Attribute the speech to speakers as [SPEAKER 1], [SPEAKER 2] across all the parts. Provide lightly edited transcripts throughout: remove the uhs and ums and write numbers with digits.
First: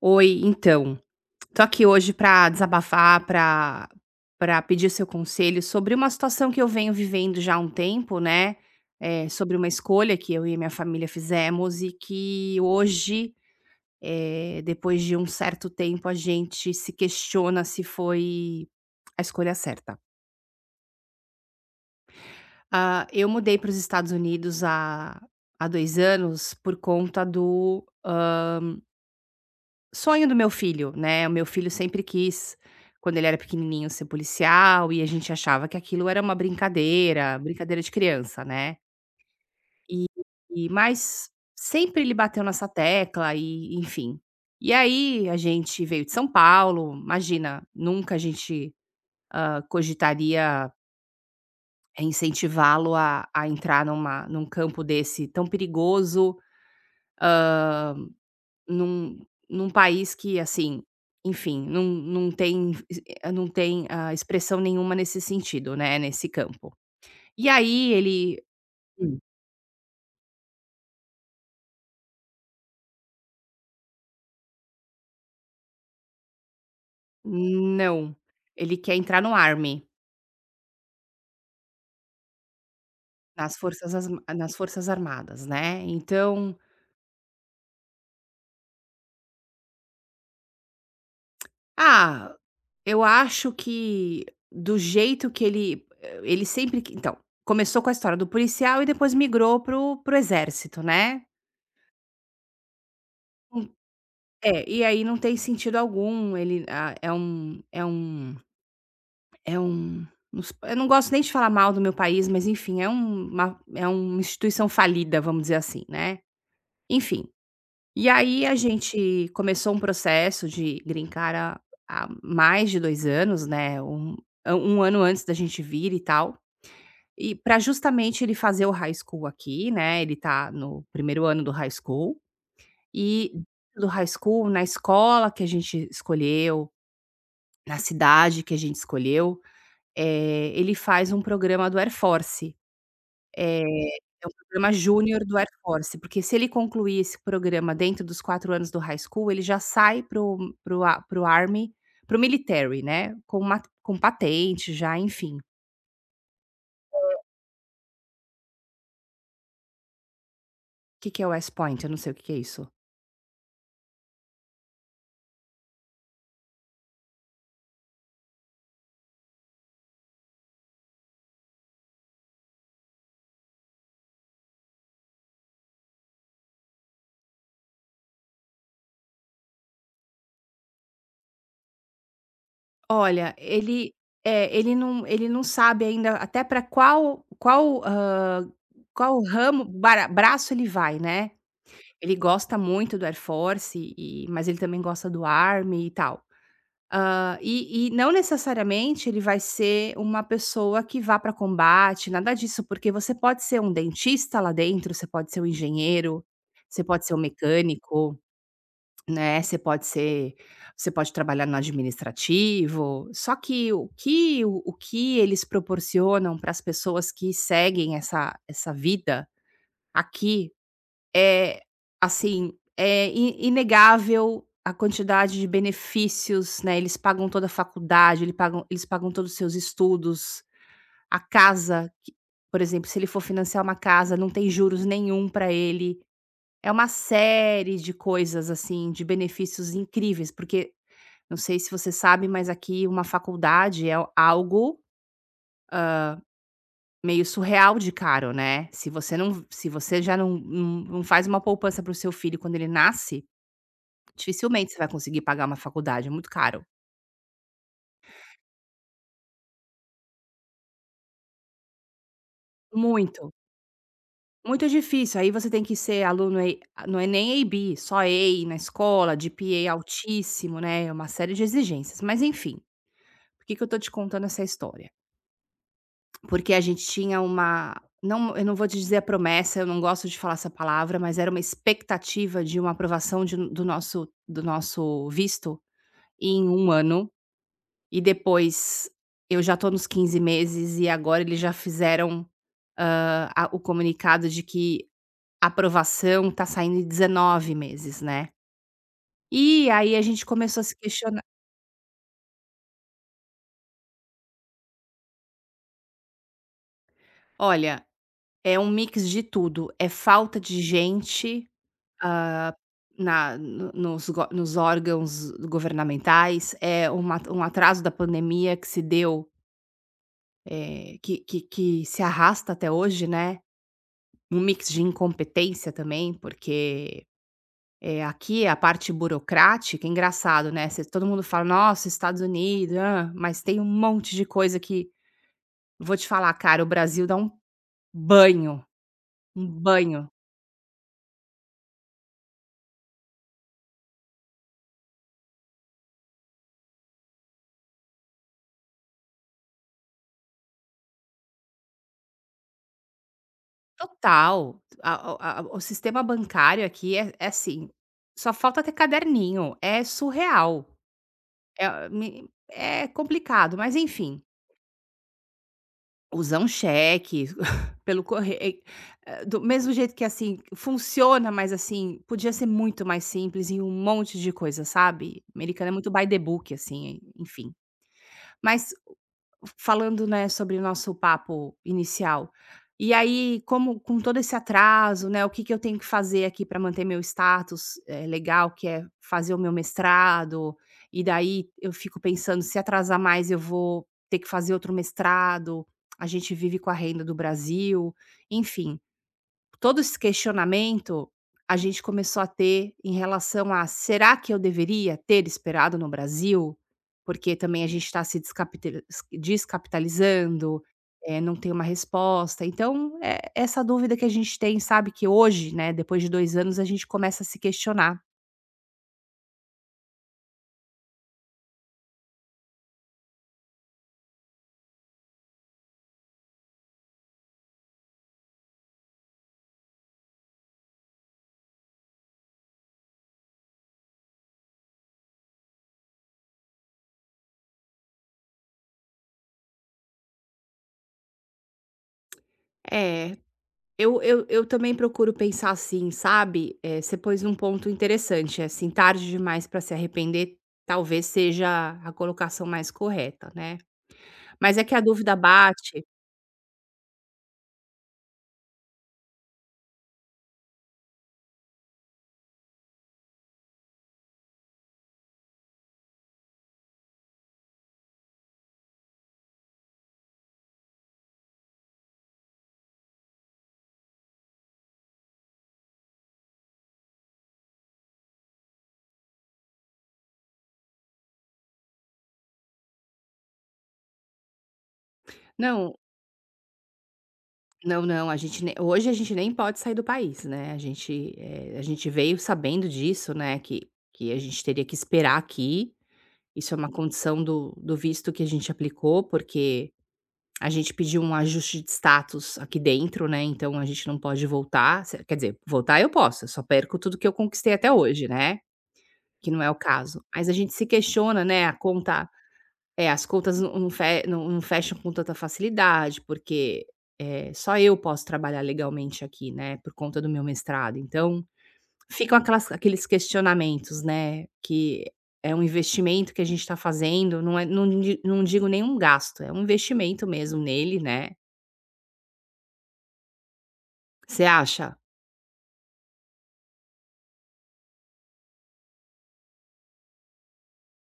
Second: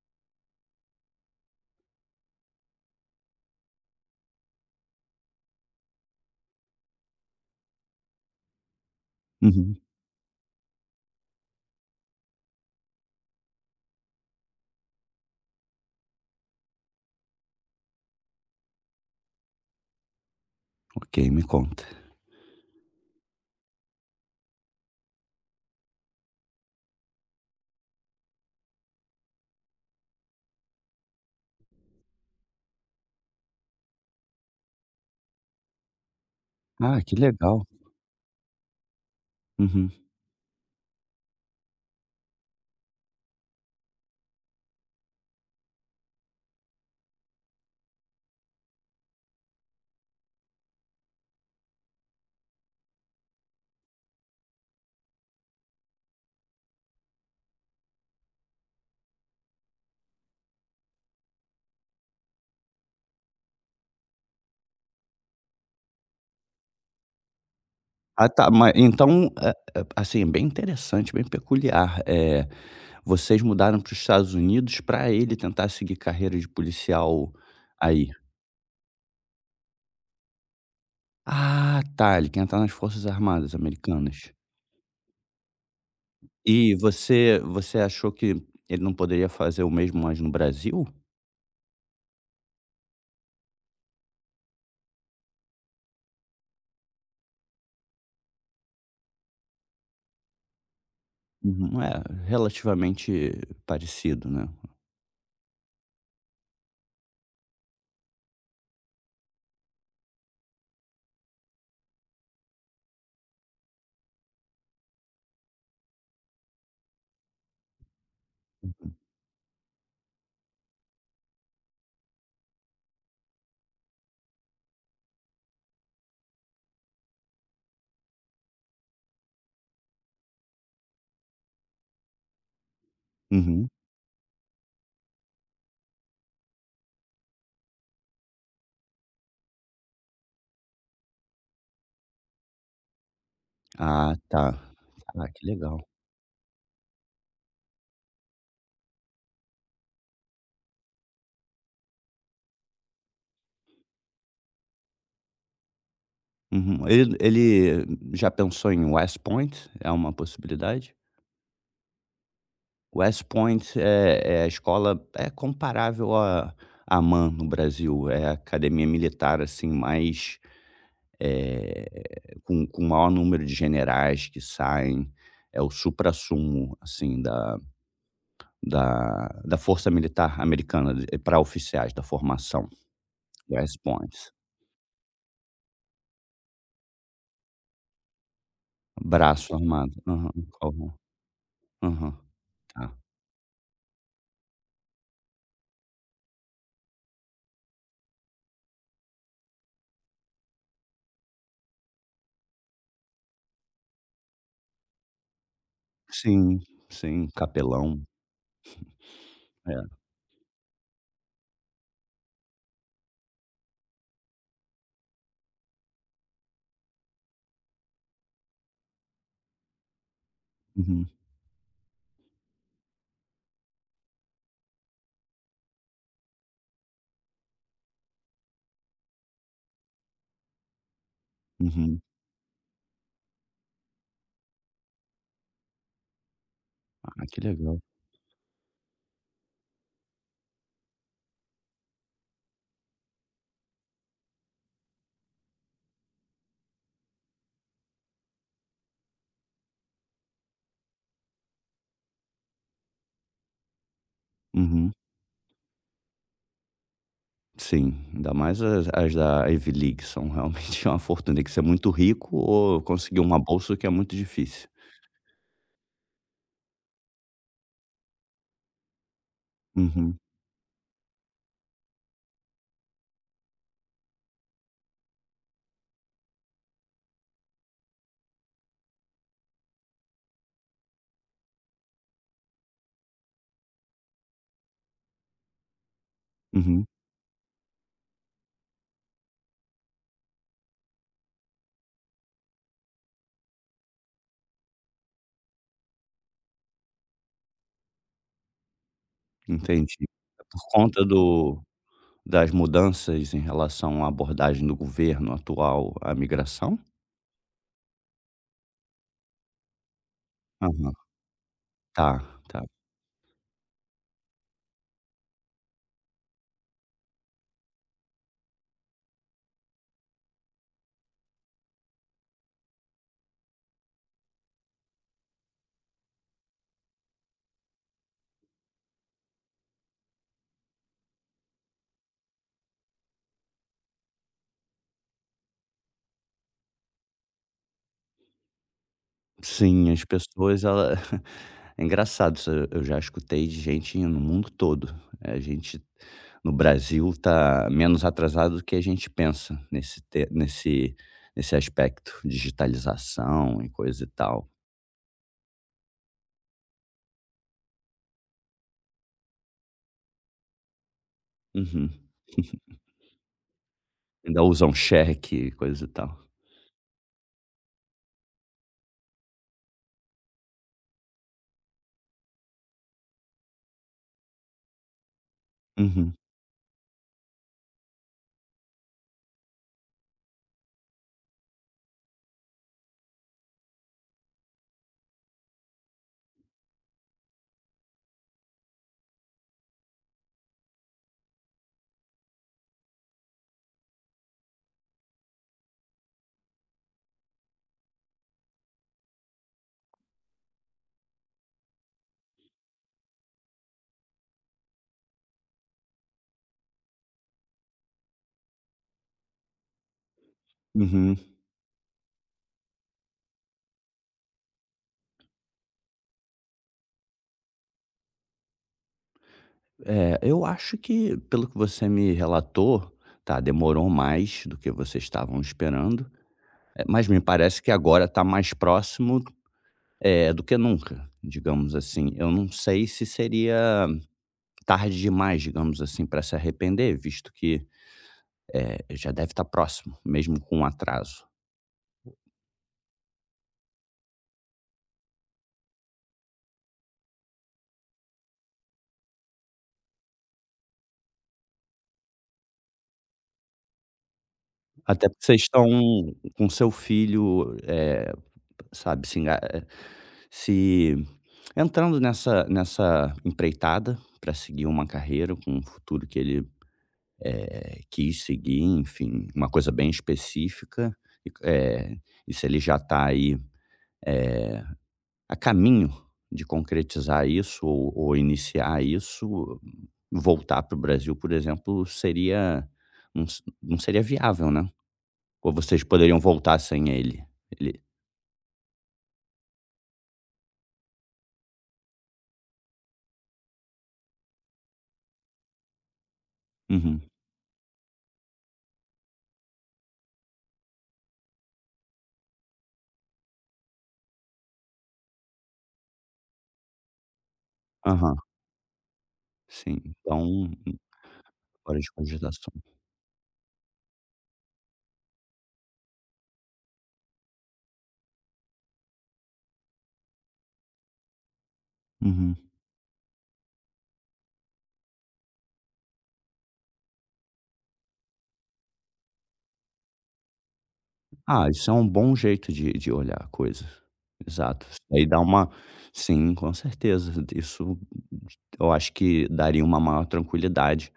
[SPEAKER 1] Oi, então, tô aqui hoje pra desabafar, pra para pedir seu conselho sobre uma situação que eu venho vivendo já há um tempo, né, sobre uma
[SPEAKER 2] Uhum.
[SPEAKER 1] escolha que eu e minha família fizemos e que hoje, depois de um certo tempo, a gente se questiona se foi a escolha certa.
[SPEAKER 2] Ok, me conta.
[SPEAKER 1] Ah, eu mudei para os Estados Unidos há 2 anos por conta do, sonho do meu filho, né, o meu filho sempre quis, quando ele era pequenininho, ser policial e a gente achava que aquilo era uma
[SPEAKER 2] Ah, que
[SPEAKER 1] brincadeira,
[SPEAKER 2] legal.
[SPEAKER 1] brincadeira de criança, né.
[SPEAKER 2] Uhum.
[SPEAKER 1] E mas sempre ele bateu nessa tecla e enfim. E aí a gente veio de São Paulo, imagina, nunca a gente, cogitaria incentivá-lo a entrar num campo desse tão perigoso Num num país que, assim, enfim, não tem expressão nenhuma nesse sentido, né, nesse campo. E aí
[SPEAKER 2] Ah,
[SPEAKER 1] ele
[SPEAKER 2] tá, mas
[SPEAKER 1] Hum.
[SPEAKER 2] então, assim, é bem interessante, bem peculiar, vocês mudaram para os Estados Unidos para ele tentar seguir carreira de policial aí?
[SPEAKER 1] Não, ele quer entrar no Army,
[SPEAKER 2] Ah, tá, ele quer entrar nas Forças Armadas
[SPEAKER 1] nas forças as
[SPEAKER 2] Americanas.
[SPEAKER 1] nas forças armadas, né. Então,
[SPEAKER 2] E você achou que ele não poderia fazer o mesmo, mais no Brasil?
[SPEAKER 1] ah, eu acho que do jeito que ele começou com a história do policial e depois migrou pro exército, né.
[SPEAKER 2] Uhum. É, relativamente parecido, né.
[SPEAKER 1] É, e aí não tem sentido algum, ele ah, é um é um é um nos eu não gosto nem de falar mal do meu país, mas enfim, é um uma é uma instituição falida, vamos dizer assim, né. Enfim, e aí a gente começou um processo de green card há mais de 2 anos, né, um ano antes da gente vir e tal, e para justamente ele fazer o high school aqui, né, ele tá no primeiro ano do high school, e
[SPEAKER 2] Uhum.
[SPEAKER 1] na escola que a gente escolheu, na cidade que a gente escolheu, ele faz um programa do Air Force, eh,
[SPEAKER 2] Ah,
[SPEAKER 1] é um
[SPEAKER 2] tá.
[SPEAKER 1] programa júnior
[SPEAKER 2] Ah,
[SPEAKER 1] do
[SPEAKER 2] que
[SPEAKER 1] Air
[SPEAKER 2] legal.
[SPEAKER 1] Force, porque se ele concluir esse programa dentro dos 4 anos do high school, ele já sai para army, para o military, né, com patente já, enfim. O
[SPEAKER 2] Uhum. Ele já pensou em West Point? É uma possibilidade?
[SPEAKER 1] Que que é West Point? Eu não sei o que que é isso.
[SPEAKER 2] West Point é a escola é comparável à AMAN no Brasil, é a academia militar, assim, mais, eh, com o maior número de generais que saem, é o suprassumo, assim, da força militar americana para oficiais da formação,
[SPEAKER 1] Olha,
[SPEAKER 2] West
[SPEAKER 1] ele
[SPEAKER 2] Point,
[SPEAKER 1] é, ele não ele não sabe ainda até para qual
[SPEAKER 2] braço
[SPEAKER 1] ramo
[SPEAKER 2] armado.
[SPEAKER 1] bara
[SPEAKER 2] Aham,
[SPEAKER 1] braço ele
[SPEAKER 2] aham,
[SPEAKER 1] vai, né.
[SPEAKER 2] aham,
[SPEAKER 1] Ele gosta
[SPEAKER 2] tá.
[SPEAKER 1] muito do Air Force e mas ele também gosta do Army e tal. Hã, e não necessariamente ele vai ser uma pessoa que vá para combate, nada disso, porque você pode ser um dentista lá dentro, você pode ser um engenheiro,
[SPEAKER 2] Sim,
[SPEAKER 1] você pode ser um
[SPEAKER 2] sim, capelão.
[SPEAKER 1] mecânico, né,
[SPEAKER 2] É.
[SPEAKER 1] você pode trabalhar no administrativo, só que o que o que eles proporcionam para as pessoas que seguem essa vida aqui
[SPEAKER 2] Uhum,
[SPEAKER 1] é, assim, é i inegável a quantidade de benefícios, né, eles pagam toda a faculdade, eles pagam todos os seus estudos, a casa
[SPEAKER 2] uhum.
[SPEAKER 1] que por exemplo, se ele for financiar uma casa, não tem juros nenhum para ele. É uma
[SPEAKER 2] Ah, que
[SPEAKER 1] série
[SPEAKER 2] legal.
[SPEAKER 1] de coisas, assim, de benefícios incríveis, porque não sei se você sabe, mas aqui uma faculdade é algo meio surreal de caro, né. Se você já não faz uma poupança para o seu filho quando ele nasce, dificilmente você vai
[SPEAKER 2] Uhum.
[SPEAKER 1] conseguir pagar uma faculdade, é muito caro.
[SPEAKER 2] Sim, ainda mais as da Ivy League são realmente uma fortuna, tem que ser muito rico ou conseguir
[SPEAKER 1] Muito,
[SPEAKER 2] uma bolsa o que é muito difícil.
[SPEAKER 1] muito difícil, aí você tem que ser aluno EI, não é nem A B, só EI na escola, G P GPA
[SPEAKER 2] Uhum,
[SPEAKER 1] altíssimo, né, é uma série de exigências, mas enfim, por que que eu tô te contando essa história? Porque a gente tinha uma não, eu não vou te dizer a promessa, eu não gosto de falar essa palavra, mas era uma expectativa de uma aprovação de do nosso visto em um
[SPEAKER 2] uhum,
[SPEAKER 1] ano, e depois eu já tô nos 15 meses e agora eles já fizeram a o comunicado de que a aprovação está saindo em 19 meses, né. E
[SPEAKER 2] entendi.
[SPEAKER 1] aí a gente
[SPEAKER 2] É, por
[SPEAKER 1] começou a se
[SPEAKER 2] conta
[SPEAKER 1] questionar.
[SPEAKER 2] do das mudanças em relação à abordagem do governo atual à migração?
[SPEAKER 1] Olha, é um mix de tudo, é falta de
[SPEAKER 2] Aham,
[SPEAKER 1] gente
[SPEAKER 2] tá, tá.
[SPEAKER 1] na no nos go nos órgãos governamentais, é uma um atraso da pandemia que se deu, que se arrasta até hoje, né, um mix de incompetência também, porque é, aqui a parte burocrática, é engraçado, né, você todo mundo fala: "Nossa, Estados Unidos, hã", mas tem um monte de coisa que vou te falar, cara, o Brasil dá banho, um
[SPEAKER 2] Sim, as
[SPEAKER 1] banho
[SPEAKER 2] pessoas ela é engraçado isso, eu já escutei de gente no mundo todo. A gente no Brasil tá menos atrasado do que a gente pensa nesse nesse aspecto, digitalização e coisa e tal.
[SPEAKER 1] total. A o sistema bancário aqui é assim, só falta ter caderninho, é surreal, é
[SPEAKER 2] Uhum.
[SPEAKER 1] me é complicado, mas enfim.
[SPEAKER 2] Ainda usam cheque e coisa e tal.
[SPEAKER 1] Usar um cheque pelo corre do mesmo jeito que, assim, funciona, mas, assim, podia ser muito mais simples em um monte de coisa, sabe. Americano é muito by
[SPEAKER 2] Uhum,
[SPEAKER 1] the book, assim, enfim. Mas falando, né, sobre o nosso papo inicial. E aí, como com todo esse atraso, né, o que que eu tenho que fazer aqui para manter meu status, legal, que é fazer o meu mestrado, e daí eu fico pensando, se atrasar mais eu vou ter que fazer outro mestrado, a gente vive com a renda do Brasil, enfim, todo esse questionamento a gente começou a ter em relação a: "Será que eu deveria ter esperado no Brasil?", porque também a gente está se descapitalizando,
[SPEAKER 2] uhum.
[SPEAKER 1] não tem uma resposta. Então, é essa dúvida que a gente tem, sabe, que hoje, né, depois de 2 anos, a gente começa a se questionar.
[SPEAKER 2] É, eu acho que pelo que você me relatou, tá, demorou mais do que vocês estavam esperando, mas me parece que agora está mais próximo, é, do que nunca, digamos assim. Eu não sei se seria tarde demais, digamos assim, para se arrepender, visto que, já deve estar próximo, mesmo com o atraso.
[SPEAKER 1] É, eu também procuro pensar assim, sabe, você pôs um ponto interessante, assim, "tarde demais para se arrepender", talvez seja a colocação mais correta, né. Mas é que a
[SPEAKER 2] Até
[SPEAKER 1] dúvida
[SPEAKER 2] porque vocês estão
[SPEAKER 1] bate.
[SPEAKER 2] com seu filho, sabe, se enga eh, se entrando nessa nessa empreitada para seguir uma carreira com um futuro que ele, quis seguir, enfim, uma coisa bem específica, e e se ele já está aí, eh a caminho de concretizar isso ou iniciar isso, voltar para o Brasil, por exemplo, seria não s não seria viável, né. Ou
[SPEAKER 1] Não,
[SPEAKER 2] vocês poderiam voltar sem ele? Ele
[SPEAKER 1] não, não, a gente nem pode sair do país, né, a gente veio sabendo disso, né, que a gente teria que esperar aqui, isso é uma
[SPEAKER 2] uhum,
[SPEAKER 1] condição do visto que a gente aplicou, porque a gente pediu um ajuste de status aqui dentro, né, então a gente não pode voltar, se quer dizer, voltar eu posso, eu só perco tudo que eu conquistei até hoje,
[SPEAKER 2] aham,
[SPEAKER 1] né, que não é o
[SPEAKER 2] sim.
[SPEAKER 1] caso. Mas a
[SPEAKER 2] Então,
[SPEAKER 1] gente se questiona, né, a
[SPEAKER 2] fora de
[SPEAKER 1] conta
[SPEAKER 2] cogitação.
[SPEAKER 1] é, as contas não não fe não não fecham com tanta facilidade, porque, só eu posso trabalhar legalmente aqui, né, por conta do meu mestrado. Então, ficam
[SPEAKER 2] Uhum.
[SPEAKER 1] aquelas aqueles questionamentos, né, que é um investimento que a gente está fazendo, não digo nenhum gasto, é um investimento mesmo nele, né.
[SPEAKER 2] Ah, isso é um bom jeito de olhar a coisa.
[SPEAKER 1] Você
[SPEAKER 2] Exato.
[SPEAKER 1] acha?
[SPEAKER 2] Isso daí dá uma sim, com certeza. Isso eu acho que daria uma maior tranquilidade.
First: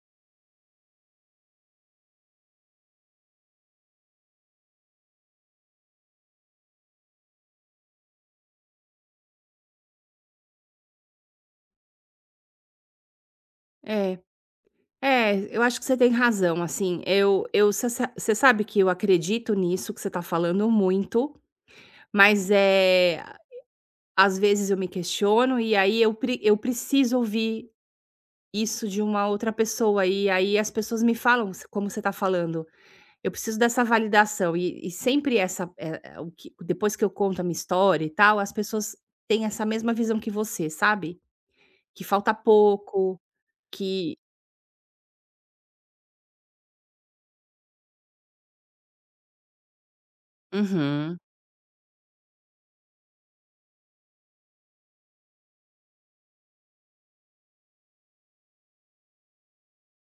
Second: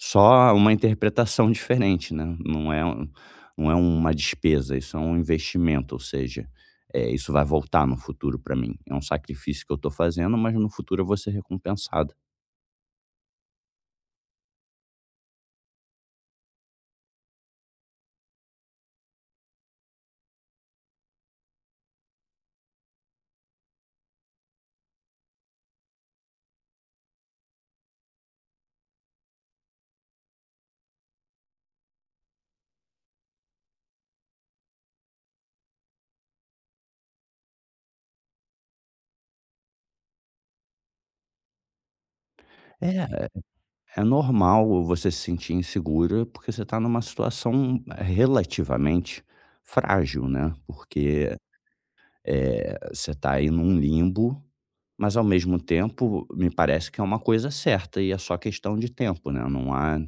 [SPEAKER 2] Só uma interpretação diferente, né, não é um, não é uma despesa, isso é um investimento, ou seja, isso vai voltar no futuro para mim. É um sacrifício que eu estou fazendo, mas no futuro eu vou ser recompensado.
[SPEAKER 1] É, é, eu acho que você tem razão, assim, eu você sabe que eu acredito nisso que você tá falando muito, mas, é. Às vezes eu me questiono e aí eu preciso ouvir isso de uma outra pessoa, e aí as pessoas me falam s como você está falando, eu preciso dessa validação e sempre essa, o que depois que eu conto a minha história e tal, as pessoas têm essa mesma visão que você, sabe? Que falta pouco,
[SPEAKER 2] É, é
[SPEAKER 1] que
[SPEAKER 2] normal você se sentir insegura, porque você está numa situação, relativamente frágil, né,
[SPEAKER 1] Uhum.
[SPEAKER 2] porque, você está aí num limbo, mas ao mesmo tempo me parece que é uma coisa certa e é só questão de tempo, né, não há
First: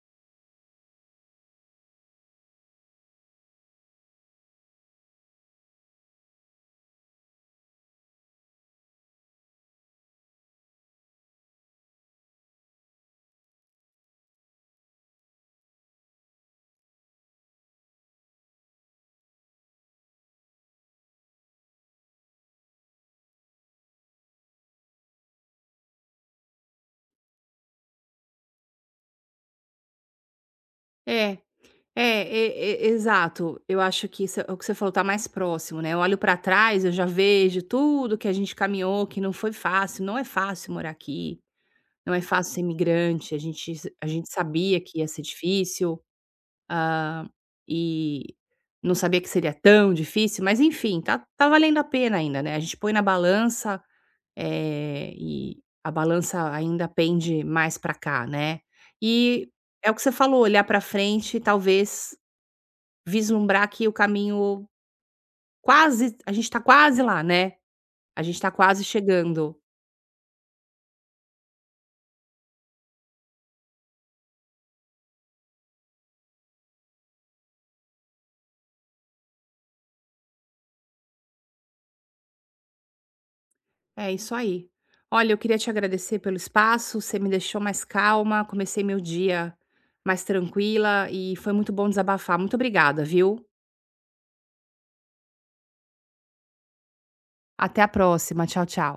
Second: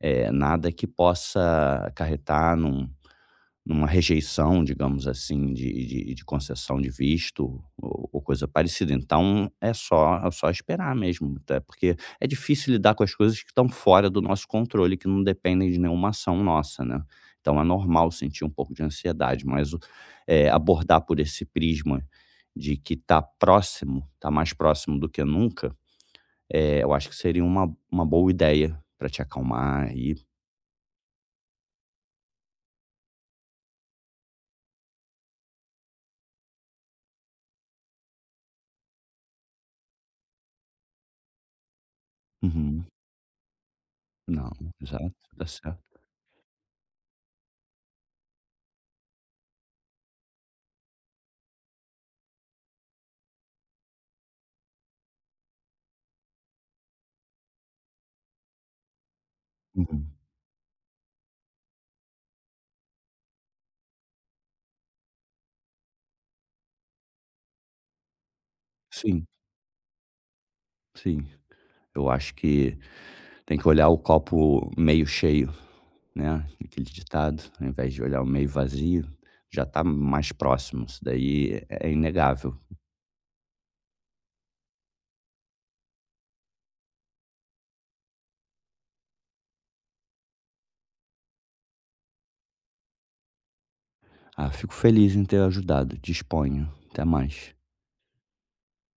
[SPEAKER 2] nada que possa acarretar num, numa rejeição, digamos assim, de concessão de visto ou coisa parecida. Então é só, é só esperar mesmo, até porque é difícil lidar com as coisas que estão fora do nosso controle, que não dependem de nenhuma ação nossa, né. Então é normal sentir um pouco de ansiedade, mas o, abordar por esse prisma de que está próximo, está mais próximo do que nunca, eu acho que seria uma boa ideia para te acalmar aí.
[SPEAKER 1] É, é, e exato. Eu acho que isso é o que você falou, tá mais próximo, né, eu olho pra trás, eu já vejo tudo que a gente caminhou, que não foi fácil, não é fácil morar aqui, não é fácil ser
[SPEAKER 2] Uhum.
[SPEAKER 1] migrante. A gente
[SPEAKER 2] Não,
[SPEAKER 1] sabia que ia
[SPEAKER 2] exato,
[SPEAKER 1] ser
[SPEAKER 2] tá certo.
[SPEAKER 1] difícil, ah, e não sabia que seria tão difícil, mas enfim, tá valendo a pena ainda, né, a gente põe na balança, e a balança ainda pende mais pra cá, né. E é o que
[SPEAKER 2] Uhum.
[SPEAKER 1] você falou, olhar pra frente e talvez vislumbrar que o caminho quase a gente tá quase lá, né, a gente tá quase
[SPEAKER 2] Sim,
[SPEAKER 1] chegando.
[SPEAKER 2] sim. Eu acho que tem que olhar o copo meio cheio, né, aquele ditado, ao invés de olhar o meio vazio, já está mais próximo, isso daí é é inegável.
[SPEAKER 1] É isso aí. Olha, eu queria te agradecer pelo espaço, você me deixou mais calma, comecei meu dia mais tranquila e foi muito bom desabafar. Muito obrigada, viu?
[SPEAKER 2] Ah, fico feliz em ter ajudado, disponho. Até mais.
[SPEAKER 1] Até a próxima. Tchau, tchau.